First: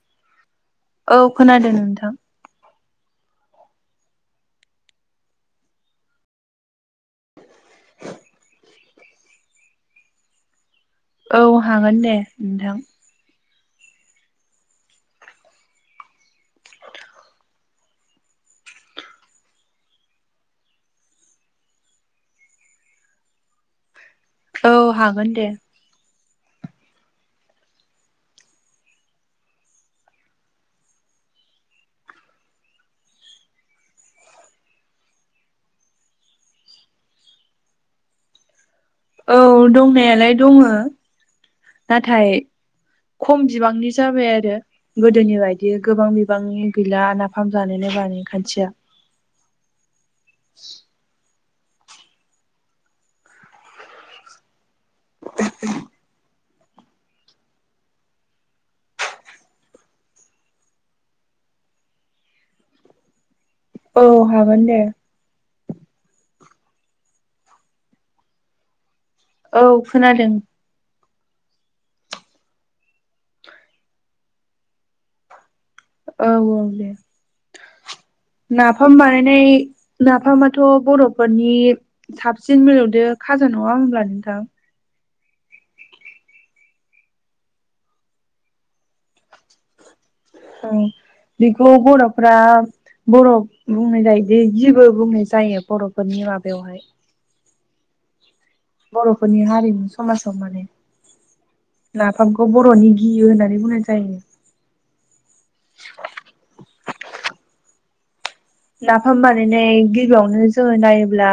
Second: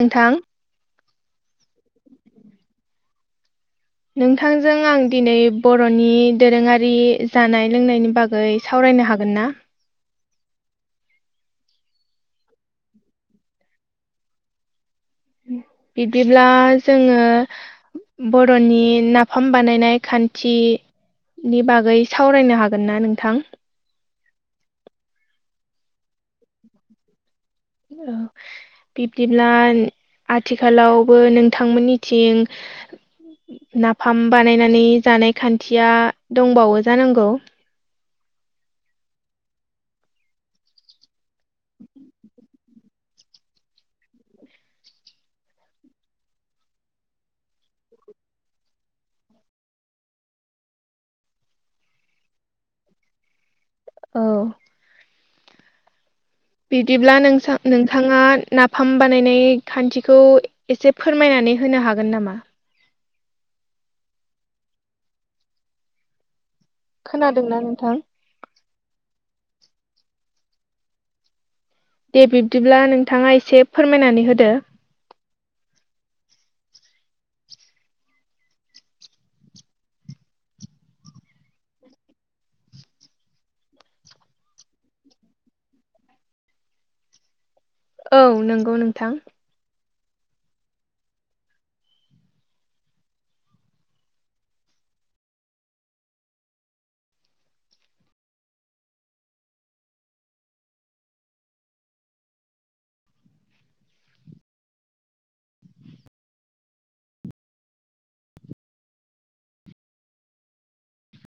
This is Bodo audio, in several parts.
नोंथां। औ खोनादों नोंथां। नोंथांजों आं दिनै बर'नि दोरोङारि जानाय लोंनायनि बागै सावरायनो हागोन ना? औ हागोन दे नोंथां। बिदिब्ला जोङो बर'नि नाफाम बानायनाय खान्थि नि बागै सावरायनो हागोन ना नोंथां? औ हागोन दे। औ बिब्दिब्ला आथिखालावबो नोंथांमोननिथिं नाफाम बानायनानै जानाय खान्थिया दंबावो जानांगौ? औ दंनायालाय दङो नाथाय खम बिबांनि जाबाय आरो। गोदोनि बायदि गोबां बिबांनि गैला नाफाम जानायनाय बानाय खान्थिया। औ [unintelligible] बिदिब्ला नोंसां नोंथाङा नाफाम बानायनाय खान्थिखौ एसे फोरमायनानै होनो हागोन नामा? औ हागोन दे। खोनादोंना नोंथां? औ खोनादों। दे बिब्दिब्ला नोंथाङा एसे फोरमायनानै होदो। औ औ दे। नाफाम बानायनाय नाफामाथ' बर'फोरनि साबसिन मिलौदो खाजा नङा होमब्ला नोंथां? औ नंगौ नोंथां। औ बेखौ बर'फ्रा बर'ब बुंनाय जायोदै गिबो बुंनाय जायो बर'फोरनि माबायावहाय। बर'फोरनि हारिमु समाजावहाय माने। नाफामखौ बर'नि गिहि होननानै बुंनाय जायो। नाफाम बानायनाय गिबियावनो जोङो नायोब्ला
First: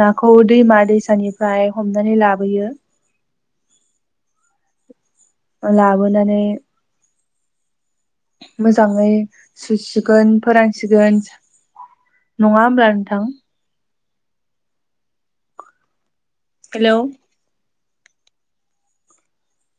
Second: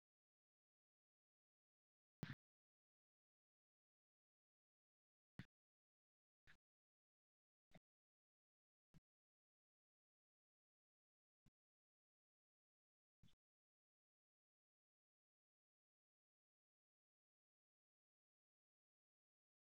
नाखौ दैमा दैसानिफ्राय हमनानै लाबोयो लाबोनानै मोजाङै सुसिगोन फोरानसिगोन नङा होमब्ला नोंथां? हेलौ